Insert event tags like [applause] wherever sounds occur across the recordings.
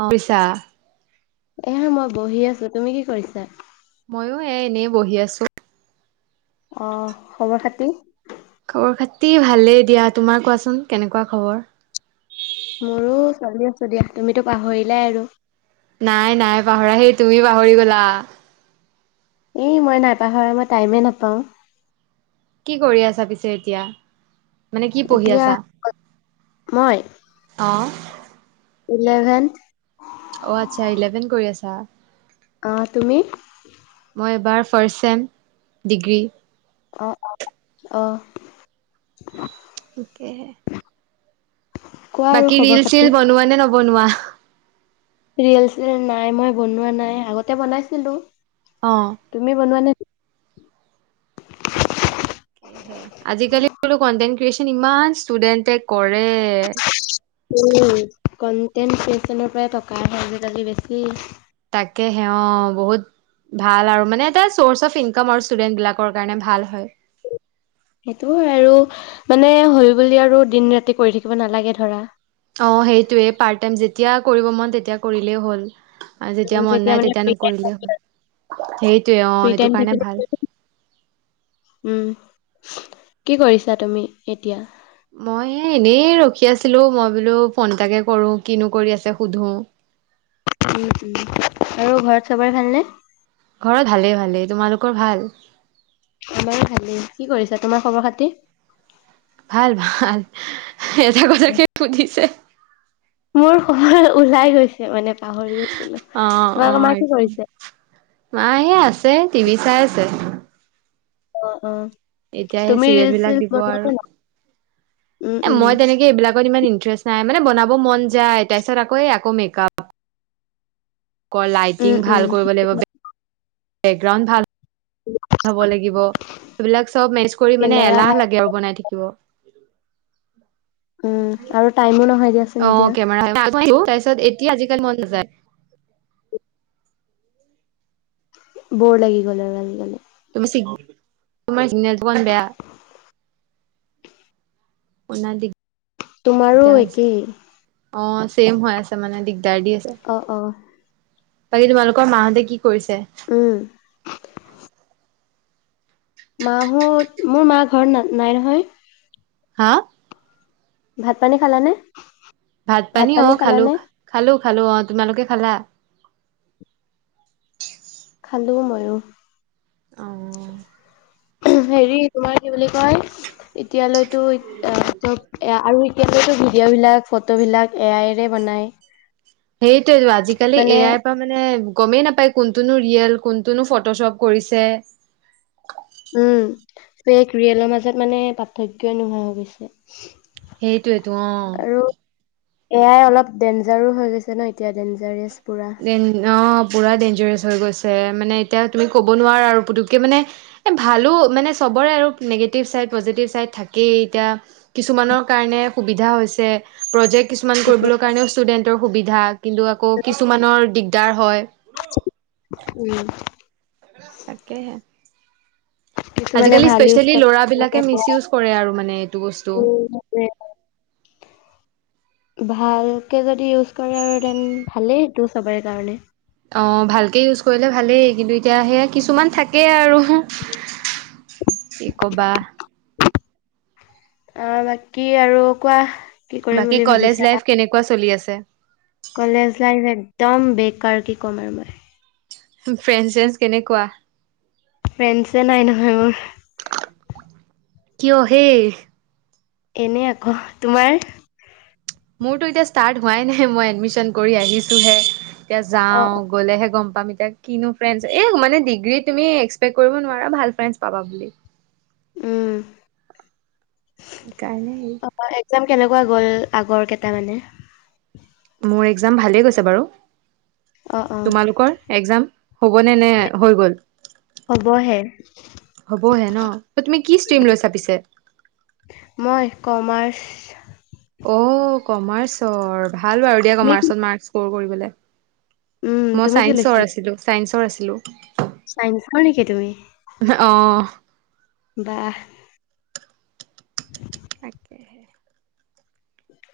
অ' [unintelligible] এয়া মই বহি আছোঁ। তুমি কি কৰিছা? মইও এ, এনেই বহি আছোঁ। অ', খবৰ খাতি? খবৰ খাতি ভালেই দিয়া, তোমাৰ কোৱাচোন কেনেকুৱা খবৰ? মোৰো ছোৱালী আছে দিয়া, তুমিতো পাহৰিলাই আৰু। নাই নাই পাহৰা, সেই তুমি পাহৰি গ'লা। এই মই নাপাহৰা মই টাইমেই নাপাও। কি কৰি আছা পিছে এতিয়া মানে কি পঢ়ি এতিয়া আছা? মই অ'। ইলেভেন। অ', আচ্ছা ইলেভেন কৰি আছা। অ', তুমি? মই এইবাৰ ফাৰ্ষ্ট চেম ডিগ্ৰী। আহ, আহ। তাকেহে [unintelligible] বাকী খবৰ ৰিল খাতি। চিল বনোৱা নে নবনোৱা। ৰিল চিল নাই মই বনোৱা নাই আগতে বনাইছিলোঁ। অহ। তুমি বনোৱা নে। তাকেহে আজিকালি বোলো কন্টেন্ট ক্ৰিয়েচন ইমান ষ্টুডেন্টে কৰে। উম কনটেন্ট ক্ৰিয়েচনৰ পৰা টকা আহে আজিকালি বেছি। তাকে সে অ', বহুত ভাল আৰু মানে এটা চৰ্চ অফ ইনকাম আৰু ষ্টুডেন্ট বিলাকৰ কাৰণে ভাল হয়। সেইটো আৰু মানে হ'ল বুলি আৰু দিন ৰাতি কৰি থাকিব নালাগে ধৰা। অ', সেইটোৱেই পাৰ্ট টাইম যেতিয়া কৰিব মন তেতিয়া কৰিলেই হ'ল। আৰু উম, যেতিয়া মন নাই মানে তেতিয়া ফ্ৰী টাইম নকৰিলেই হ'ল সেইটোয়ে ফ্ৰী অ', টাইম সেইটো কাৰণে থাকিলে ভাল। উম কি কৰিছা তুমি এতিয়া। মই এনেই ৰখি আছিলোঁ মই বোলো ফোন এটাকে কৰো কিনো কৰি আছে সুধো। আৰু ঘৰত চবৰে ভালনে। ঘৰত ভালেই, ভালেই তোমালোকৰ ভাল। আমাৰ ভালেই কি কৰিছা তোমাৰ খবৰ খাতি। ভাল, ভাল এটা কথাকে সুধিছে। মোৰ ঘৰ ওলাই গৈছে মানে পাহৰি গৈছিলোঁ অ' তোমাক আমাৰ অ' কি কৰিছে? মায়ে আছে টিভি চাই আছে। অ', অ'। এতিয়া সেই তুমি চিৰিয়েল ৰিলচ বিলাক চিলচ দিব বনোৱা আৰু নে নাই? উম, এ উম, মই তেনেকে এইবিলাকত ইমান ইনটেৰেস্ট নাই মানে বনাব মন যায় তাৰপিছত আকৌ এই আকৌ মেকআপ ক উম, লাইটিং উম, ভাল কৰিব লাগিব বেকগ্ৰাউণ্ড ভাল হ'ব লাগিব সেইবিলাক চব মেচ কৰি মানে কেমেৰা এলাহ ভাল লাগে আৰু বনাই থাকিব। উম আৰু টাইমো নহয় যে। অ', কেমেৰা তাৰ পিছত এতিয়া আজিকালি মন নাযায়। ব'ৰ লাগি গ'ল আৰু আজি কালি। তুমি তোমাৰ চিগনেছীন [unintelligible] বেয়া [unintelligible] তোমাৰো দিগদাৰ হৈছে একেই। অ', ছেম হৈ আছে মানে দিগদাৰ দি আছে। অ', অ'। বাকী তোমালোকৰ মাহঁতে কি কৰিছে? উম। মাঁহত মোৰ মা ঘৰত ন নাই নহয়। হা। ভাত পানী খালানে? ভাত পানী অ খালো খালো তোমালোকে খালা? খালোঁ ময়ো অঁ। হেৰি তোমাৰ কি বুলি কয় এতিয়ালৈতো এ এ। আৰু এতিয়াতো ভিডিঅ'বিলাক ফটোবিলাক এ আই এৰে বনায়। সেইটোৱেটো আজিকালি এ আই। তা মানে গমেই নাপায় কোনটোনো ৰিয়েল কোনটোনো ফটোশ্বপ কৰিছে। উম ফেক ৰিয়েলৰ মাজত মানে পাৰ্থক্যই নোহোৱা হৈ গৈছে। এইতোৱেইতো অ। আৰু এয়াই অলপ ডেঞ্জাৰো হৈ গৈছে ন এতিয়া ডেঞ্জাৰিয়ছ পুৰা। অ পুৰা ডেঞ্জাৰছ হৈ গৈছে মানে এতিয়া তুমি ক'ব নোৱাৰা আৰু পুতুককে মানে। এ ভালো মানে চবৰে আৰু নিগেটিভ চাইড পজিটিভ চাইড থাকেই এতিয়া। কিছুমানৰ কাৰণে সুবিধা হৈছে প্ৰজেক্ট। কিছুমান কৰিবলৈ কাৰণেও ষ্টুডেণ্টৰ সুবিধা কিন্তু আকৌ কিছুমানৰ দিগদাৰ হয়। উম। তাকেহে। কিছু মানে আজিকালি ভাল ইউজ স্পেচিয়েলি কৰে ল'ৰাবিলাকে কিছুমানে মিচ বেয়া ইউজ কৰে আৰু মানে এইটো উ। বস্তু উম। ভালকে যদি ইউজ কৰে আৰু দেন ভালেই সেইটো চবৰে কাৰণে। অ ভালকে ইউজ কৰিলে ভালেই কিন্তু এতিয়া সেয়া কিছুমান থাকেই আৰু। কি ক'বা। বাকী আৰু কোৱা? কি কৰিম বাকী বুলি কলেজ ভাবিছা লাইফ কেনেকুৱা চলি আছে? কলেজ লাইফ একদম বেকাৰ কি ক'ম আৰু মই? ফ্ৰেণ্ডচ চেণ্ডচ কেনেকুৱা? ফ্ৰেণ্ডছে নাই নহয় মোৰ। কিয় হেই? এনে আক তোমাৰ? মোৰতো এতিয়া ষ্টাৰ্ট হোৱাই নাই মই এডমিচন কৰি আহিছোহে এতিয়া অ', যাওঁ। গ'লেহে গম পাম এতিয়া কিনো ফ্ৰেণ্ডছ এই মানে ডিগ্ৰী তুমি এক্সপেক্ট কৰিব নোৱাৰা ভাল ফ্ৰেণ্ডছ পাবা বুলি। উম। কাৰণে। অ একজাম কেনেকুৱা গ'ল আগৰ কেইটা মানে? মোৰ এক্জাম ভালেই গৈছে বাৰু অ', অ', তোমালোকৰ এক্জাম? হ'বনে নে হৈ গ'ল? হ'বহে হ'বহে ন তুমি কি ষ্ট্ৰীম লৈছা পিছে? মই কমাৰ্চ। অ কমাৰ্চৰ ভাল বাৰু দিয়া তুমি কি? কমাৰ্চত মাৰ্ক স্কৰ কৰিবলৈ। উম, মই তুমি কি চাইন্সৰ লৈছিলা? আছিলো চাইন্সৰ আছিলো। চাইন্সৰ নেকি তুমি। অ। বাহ। [inaudible] তাকেহে।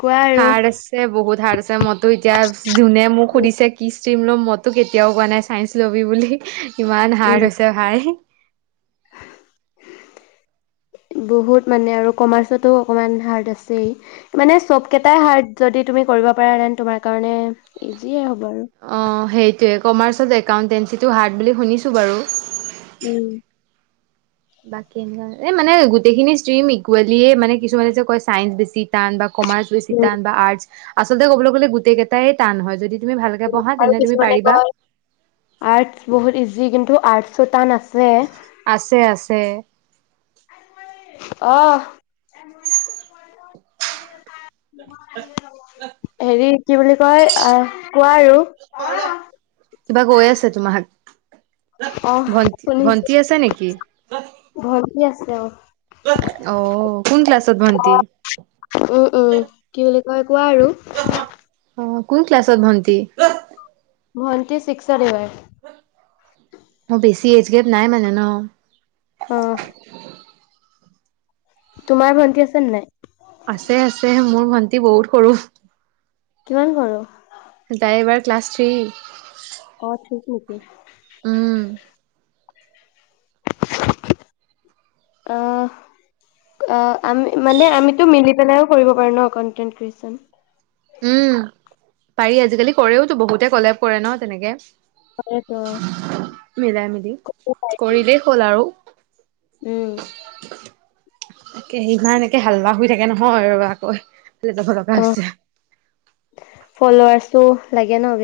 কোৱা আৰু। হাৰ্ড আছে। বহুত হাৰ্ড আছে মইতো এতিয়া যোনে মোক সুধিছে কি ষ্ট্ৰীম লম মইতো কেতিয়াও কোৱা নাই। ছাইঞ্চ লবি বুলি ইমান হাৰ্ড হৈছে ভাই। বহুত মানে আৰু কমাৰ্চতো অকণমান হাৰ্ড আছেই। মানে চব কেইটাই হাৰ্ড যদি তুমি কৰিব পাৰাে দেন তোমাৰ কাৰণে ইজিয়ে হ'ব আৰু। অ', সেইটোৱে কমাৰ্চত একাউণ্টেঞ্চিটো হাৰ্ড বুলি শুনিছোঁ বাৰু। উম। মানে গোটেইখিনি ষ্ট্ৰিম ইকুৱেলিয়ে মানে কিছুমানে যে কয় চাইন্স বেছি টান বা কমাৰ্চ বেছি উম, টান বা আৰ্টছ আচলতে ক'বলৈ গ'লে গোটেই কেইটাই টান হয়। যদি তুমি ভালকে পঢ়া আৰু তেনে তুমি কিছুমানে পাৰিবা। কয় আৰ্টছ বহুত ইজি কিন্তু আৰ্টছো তান আছে। আছে আছে। অ'। হেৰি কি বুলি কয় আহ কোৱা আৰু। কিবা কৈ আছে তোমাক! অহ ভণ্টি শুনিছো ভণ্টি আছে নেকি? ভন্টি আছে অ'। অ', কোন ক্লাছত ভন্টি? উম, উম, কি বুলি কয় কোৱা আৰু। অ', কোন ক্লাছত ভন্টি? ভন্টি চিক্সত এইবাৰ। অ', বেছি এইজ গেপ নাই মানে ন। অ'। তোমাৰ ভণ্টি আছে নে নাই? আছে আছে মোৰ ভণ্টি বহুত সৰু। কিমান সৰু? তাই এইবাৰ ক্লাছ থ্ৰী। অ', থ্ৰীত নেকি। উম। আহ। অ', আমি মানে আমিতো মিলি পেলাইও কৰিব পাৰো ন কনট্ৰেনট ক্ৰিয়েচন। উম পাৰি আজিকালি কৰেওতো বহুতে কলেব কৰে ন তেনেকে। তাকেতো মিলাই মিলি কৰিলেই হ'ল আৰু। উম। তাকেহে ইমান একে হাল্লা হৈ থাকে নহয় ৰ'বা আকৌ [unintelligible] অ', ফলোৱাৰ্ছটো লাগে ন।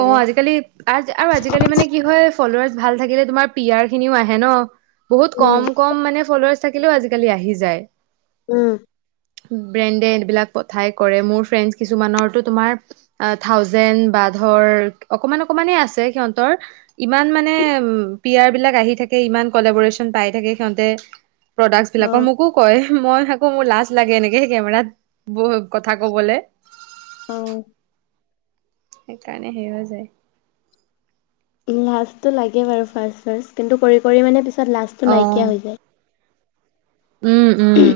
অ', আজিকালি আ আৰু আজিকালি মানে কি হয় ফলোৱাৰ্ছ ভাল থাকিলে তোমাৰ পি আৰখিনিও আহে ন বহুত উম কম কম মানে ফলোৱাৰ্ছ থাকিলেও আজিকালি আহি যায়। উম। ব্ৰেণ্ডে এইবিলাক পথাই কৰে মোৰ ফ্ৰেণ্ডচ কিছুমানৰটো তোমাৰ থাউজেণ্ড বা ধৰ অকমান অকমানেই আছে সিহঁতৰ। ইমান মানে পি আৰবিলাক আহি থাকে ইমান কলেবৰেশচন পাই থাকে সিহঁতে। প্ৰডাক্ট অ বিলাকৰ মোকো কয় মই আকো মোৰ লাজ লাগে এনেকে সেই কেমেৰাত। বৈ কথা ক'বলে। অ সেইকাৰণে হেই হৈ যায়। লাজটো লাগে বাৰু ফাৰ্ষ্ট ফাৰ্ষ্ট কিন্তু কৰি কৰি মানে পিছত লাজটো নাইকিয়া অ', হৈ যায়। উম উম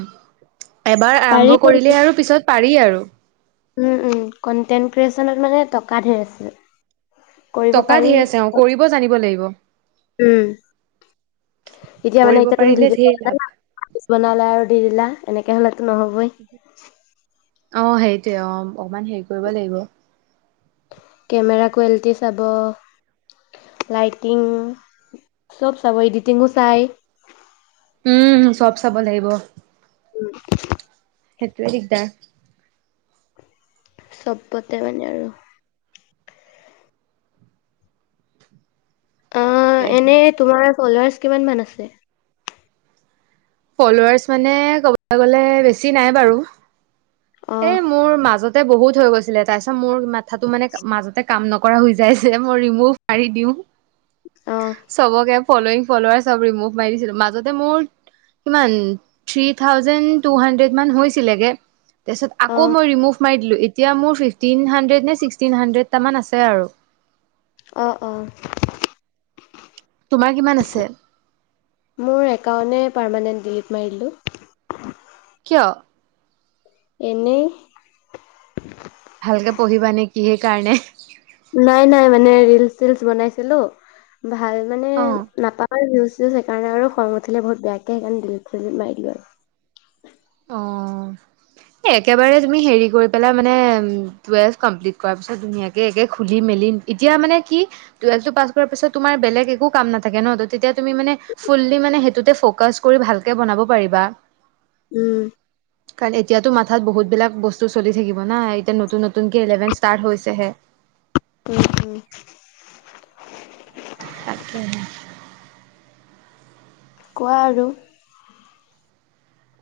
এবাৰ পাৰি আৰম্ভ কৰিব। কৰিলে আৰু পিছত পাৰি আৰু উম উম কন্টেন্ট ক্ৰিয়েচনত মানে টকা ঢেৰ আছে। কৰিব টকা পাৰি। ঢেৰ আছে অ কৰিব জানিব লাগিব। উম এতিয়া মানে কৰিব এতিয়া তুমি পাৰিলে ভিডিঅ ঢেৰ কৰিব লাভ জানা। পিছ বনালা আৰু দি দিলা তেনেকে হলেতো নহবইয়ে। অ সেইটোয়ে অ অকমান হেৰি কৰিব লাগিব। কেমেৰা কোৱালিটি চাব। লাইটিং চব চব এডিটিং চাই। উ চব চাব লাগিব। উম, সেইটোৱে দিকদাৰ। চবতে মানে আৰু অ', তাকেহে এনে তোমাৰ ফলোৱাৰ্চ কিমান মান আছে। ফ্লোলাৰ্চ মানে ক'বলৈ গলে বেছি নাই বাৰু অ', এই মোৰ মাজত। বহুত হৈ গৈছিলে তাৰ পিছত মোৰ মাথাটো মানে মাজতে কাম নকৰা হৈ যায় যে মই ৰিমুভ মাৰি দিও। অহ, চবকে ফ্ললয়িং ফলৱাচ চবকে ৰিমুভ মাৰি দিছিলো মাজতে মোৰ। কিমান থ্ৰী থাউজেণ্ড টু হাড্ৰেড মান হৈছিলেগে। তাৰপিছত আকৌ অ', মইৰিমুভ মাৰি দিলোঁ এতিয়া মোৰ ফিফটিন হাণ্ড্ৰেত নে ছিক্সটিন হাণ্ড্ৰেড তাৰ মান আছে আৰু অ অ তোমাৰ কিমান আছে। মোৰ একাউণ্টে পাৰমানেণ্ট ডিলিট মাৰিলোঁ দিলোঁ। কিয়। এনেই। ভালকে পঢ়িবা নেকি সেই কাৰণে। নাই নাই মানে ৰিলচ চিলচ বনাইছিলো ভাল মানে অ'। নাপাওঁ। আৰু ভিউজ চিউজ সেইকাৰণে খং উঠিল বহুত বেয়াকে সেইকাৰনে দিলিত মাৰি দিলোঁ আৰু অ একেবাৰে তুমি হেৰি কৰি পেলাই মানে টুৱেলভ কমপ্লিট কৰাৰ পিছত ধুনীয়াকৈ একে খুলি মেলি, এতিয়া মানে কি টোৱেভ টো পাছ কৰাৰ পিছত তোমাৰ বেলেগ একো কাম নাথাকে ন ত তেতিয়া তুমি মানে, ফুল্লি মানে সেইটোতে ফ'কাচ কৰি ভালকে বনাব পাৰিবা। উম, কাৰণ এতিয়াতো মাথাত বহুতবিলাক বস্তু চলি থাকিব না এতিয়া নতুন নতুনকৈ ইলেভেন ষ্টাৰ্ট হৈছেহে। উ [unintelligible] তাকে। কোৱা আৰু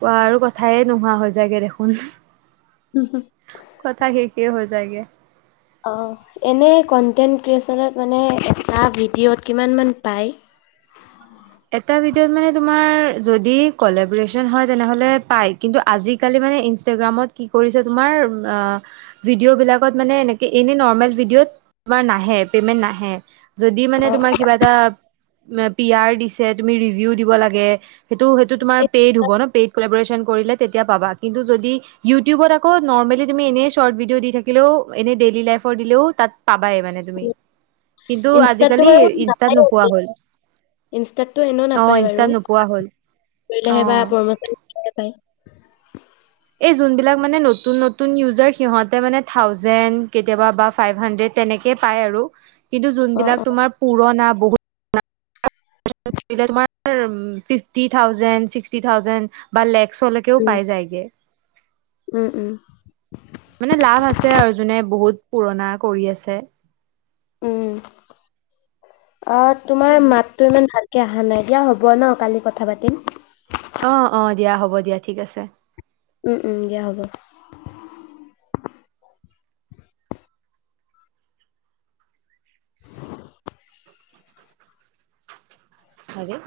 কোৱা আৰু কোৱা থায়ে নোহোৱা হৈ জাইগে দেখোন। হুম হুম, সচাকে শেষে হৈ যায়গে। অ এনে কনটেণ্ট ক্ৰিয়েচনত মানে এটা ভিডিঅ'ত কিমান মান পায়। এটা ভিডিঅত মানে তোমাৰ যদি কলেবৰেচন হয় তেনেহলে পায় কিন্তু আজি, আজিকালি মানে ইষ্ট্ৰাগ্ৰ্যামত কি কৰিছে তোমাৰ আ ভিডিঅ বিলাকত মানে এনেকে এনে নৰ্মেল ভিডিঅ'ত তোমাৰ নাহে পেমেনত নাহে যদি মানে অ তোমাৰ কিবা এটা পিয়াৰ দিছে তুমি ৰিভিউ দিব লাগে সেইটো সেইটো তোমাৰ পেইড হ'ব ন, পেইড কলাব্ৰেচন কৰিলে তেতিয়া পাবা, কিন্তু যদি ইউটিউবত আকৌ নৰ্মেলি তুমি এনেই শ্বৰ্ট ভিডিঅ' দি থাকিলেও এনে ডেইলী লাইফৰ দিলেও তাত পাবাই মানে তুমি। কিন্তু ইনষ্টাটো আজিকালি বাৰু ইনষ্টাত নোপোৱা [unintelligible] হ'ল ইনষ্টাতটো এনেও অ নাপায় বাৰু ইনষ্টাত নোপোৱা হ'ল অ কৰিলেহে বা প্ৰমচন কৰিলেহে পায়। এই যোনবিলাক মানে নতুন নতুন ইউজাৰ সিহঁতে মানে থাউজেণ কেতিয়াবা বা ফাইভ হান্দ্ৰেড তেনেকে পাই আৰু কিন্তু অ অ যোনবিলাক তোমাৰ পুৰণা বহুত [unintelligible] তোমাৰ ফিফটি থাউজেন ছিক্সটি থাউজেন বা লেষ্ক চলে কেও উম পাই যাই গে। উম উম। মানে লাভ আছে আৰু যোনে বহুত পুৰণা কৰি আছে। উম আ তোমাৰ মাত তো ইমান ভালকে আহা নাই দিয়া হ'ব ন' কালি কথা পাতিম। অ অ দিয়া হ'ব দিয়া ঠিক আছে। উম উম দিয়া হ'ব। হাৰে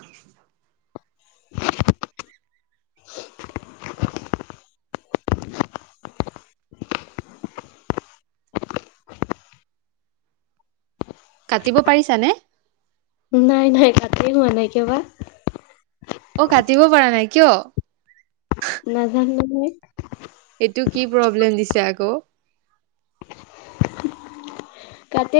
[unintelligible] কাটিব পাৰিছা নে? উম নাই নাই কাতিয়ে হোৱা নাই কিয়বা। অ কাটিব পাৰা নাই কিয়? নাজানো নহয়। এইটো কি প্ৰব্লেম দিছে আকৌ। কাটি